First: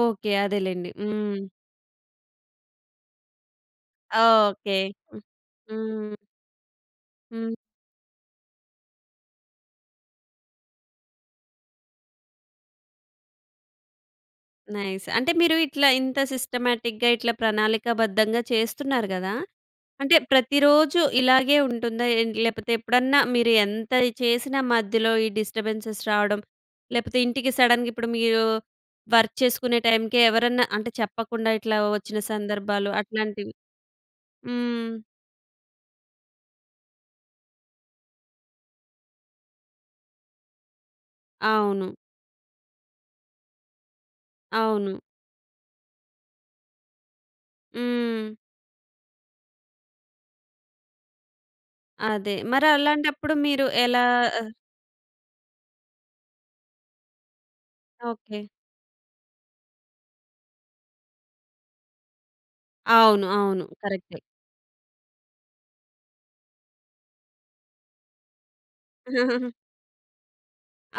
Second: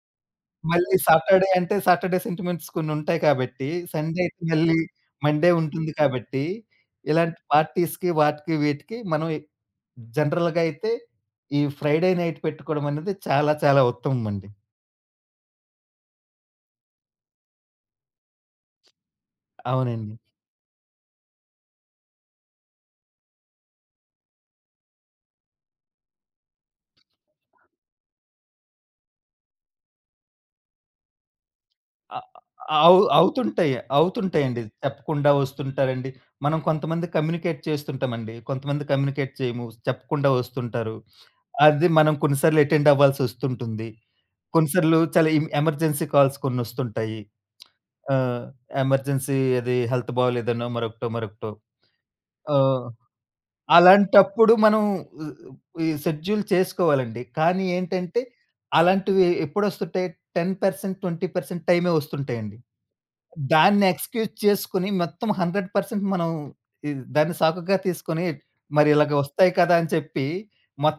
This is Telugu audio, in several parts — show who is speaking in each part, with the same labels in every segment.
Speaker 1: ఓకే. అదేలెండి.
Speaker 2: మళ్ళీ
Speaker 1: హ్మ్.
Speaker 2: సాటర్‌డే అంటే సాటర్‌డే సెంటిమెంట్స్ కొన్నుం‌టాయి కాబట్టి, సండే అయితే
Speaker 1: ఓకే.
Speaker 2: మళ్ళీ
Speaker 1: హ్మ్.
Speaker 2: మండే ఉంటుంది
Speaker 1: హ్మ్.
Speaker 2: కాబట్టి, ఇలాంటి
Speaker 1: హ్మ్.
Speaker 2: పార్టీస్‌కి వాటికి వీటికి మనవి జనరల్‌గయితే ఈ ఫ్రైడే నైట్ పెట్టుకోవడమనేది చాలా చాలా ఉత్తమమండి.
Speaker 1: నైస్. అంటే మీరు ఇట్లా ఇంత సిస్టమాటిక్‌గా ఇట్లా ప్రణాళికాబద్ధంగా చేస్తున్నారు గదా!
Speaker 2: అవునండి.
Speaker 1: అంటే ప్రతిరోజూ ఇలాగే ఉంటుందా? ఏంటి లేపోతే ఎప్పుడన్నా మీరు ఎంతది చేసినా మధ్యలో ఈ డిస్టర్బె‌న్సెస్ రావడం, లేపోతే ఇంటికి సడెన్‌గా ఇప్పుడు మీరు వర్క్ చేసుకునే టైంకే ఎవరన్నా అంటే చెప్పకుండా ఇట్లా వచ్చిన
Speaker 2: అ అ
Speaker 1: సందర్భాలు
Speaker 2: అవు
Speaker 1: అట్లాంటివి.
Speaker 2: అవుతుంటయి. అవుతుంటయండి.
Speaker 1: హ్మ్.
Speaker 2: చెప్పకుండా ఒస్తుంటారండి. మనం కొంతమంది కమ్యూనికేట్ చేస్తుంటమండి. కొంతమంది కమ్యూనికేట్ చేయము చెప్పకుండా ఒస్తుంటారు. అది
Speaker 1: అవును.
Speaker 2: మనం కొన్నిసార్లు అటెండ్ అవ్వా‌ల్సొ‌స్తుంటుంది.
Speaker 1: అవును.
Speaker 2: కొన్నిసార్లు చాలా ఎమ్ ఎమర్జెన్సీ కాల్స్ కొ‌న్నొస్తుంటాయి. ఆ!
Speaker 1: హ్మ్.
Speaker 2: ఎమర్జెన్సీ అది హెల్త్ బాలేదనో మరొకటో మరొకటో.
Speaker 1: అదే!
Speaker 2: ఆ!
Speaker 1: మరి అలాంటప్పుడు మీరు ఎలా? ఆ!
Speaker 2: అలాంటప్పుడు మనం హ్మ్. ఈ షెడ్యూల్ చేసుకోవాలండి. కానీ ఏంటంటే
Speaker 1: ఓకే.
Speaker 2: అలాంటివి ఎ ఎప్పు‌డొ‌స్తుంటయి 10%, 20% టైమే వస్తుంటయండి.
Speaker 1: అవును. అవును.
Speaker 2: దాన్ని
Speaker 1: కరెక్టే.
Speaker 2: ఎక్స్‌క్యూజ్ చేసుకొని, మొత్తం 100% మనం ఇది ఈ దాన్ని సాకుగా తీసుకొని మరి ఇలగా ఒస్తాయి కదా! అని చెప్పి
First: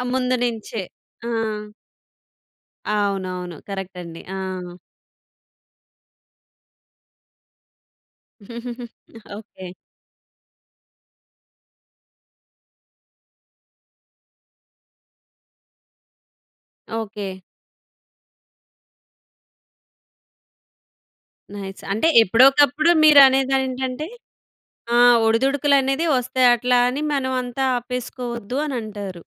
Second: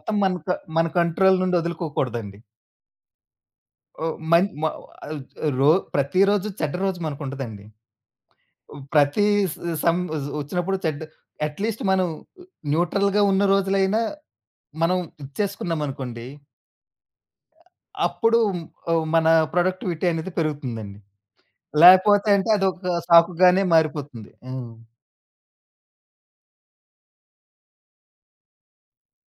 Speaker 1: ఆ
Speaker 2: మన క
Speaker 1: ముందునించే.
Speaker 2: మన
Speaker 1: ఆ!
Speaker 2: కంట్రోల్ నుండి వదులుకోకూడదండి.
Speaker 1: అవునవును. కరెక్ట్
Speaker 2: ఓహ్!
Speaker 1: అండి. ఆ!
Speaker 2: మన్ మా వా రో ప్రతిరోజు చెడ్డ రోజు మనకుంటదండి. ఇప్ ప్రతీ స
Speaker 1: ఓకే.
Speaker 2: స సమ్ వజ్ ఒచ్చినప్పుడు చెడ్ అట్‌లీస్ట్ మనం న్యూట్రల్‌గా ఉన్న రోజులైనా మనం ఇచ్చేసుకున్నామనుకోండి
Speaker 1: ఓకే.
Speaker 2: అప్పుడు హ్మ్. ఓహ్! మన ప్రొడక్టివిటీ అనేది పెరుగుతుందండి.
Speaker 1: నైస్. అంటే
Speaker 2: లేపోతే అంటే
Speaker 1: ఎప్పుడోకప్పుడు
Speaker 2: అదొక సాకుగానే
Speaker 1: మీరనేదేంటంటే
Speaker 2: మారిపోతుంది. హ్మ్.
Speaker 1: ఆ! ఒడిదుడుకులనేది ఒస్తాయి. అట్లా అని మనం అంతా ఆపేసుకోవద్దు అనంటారు.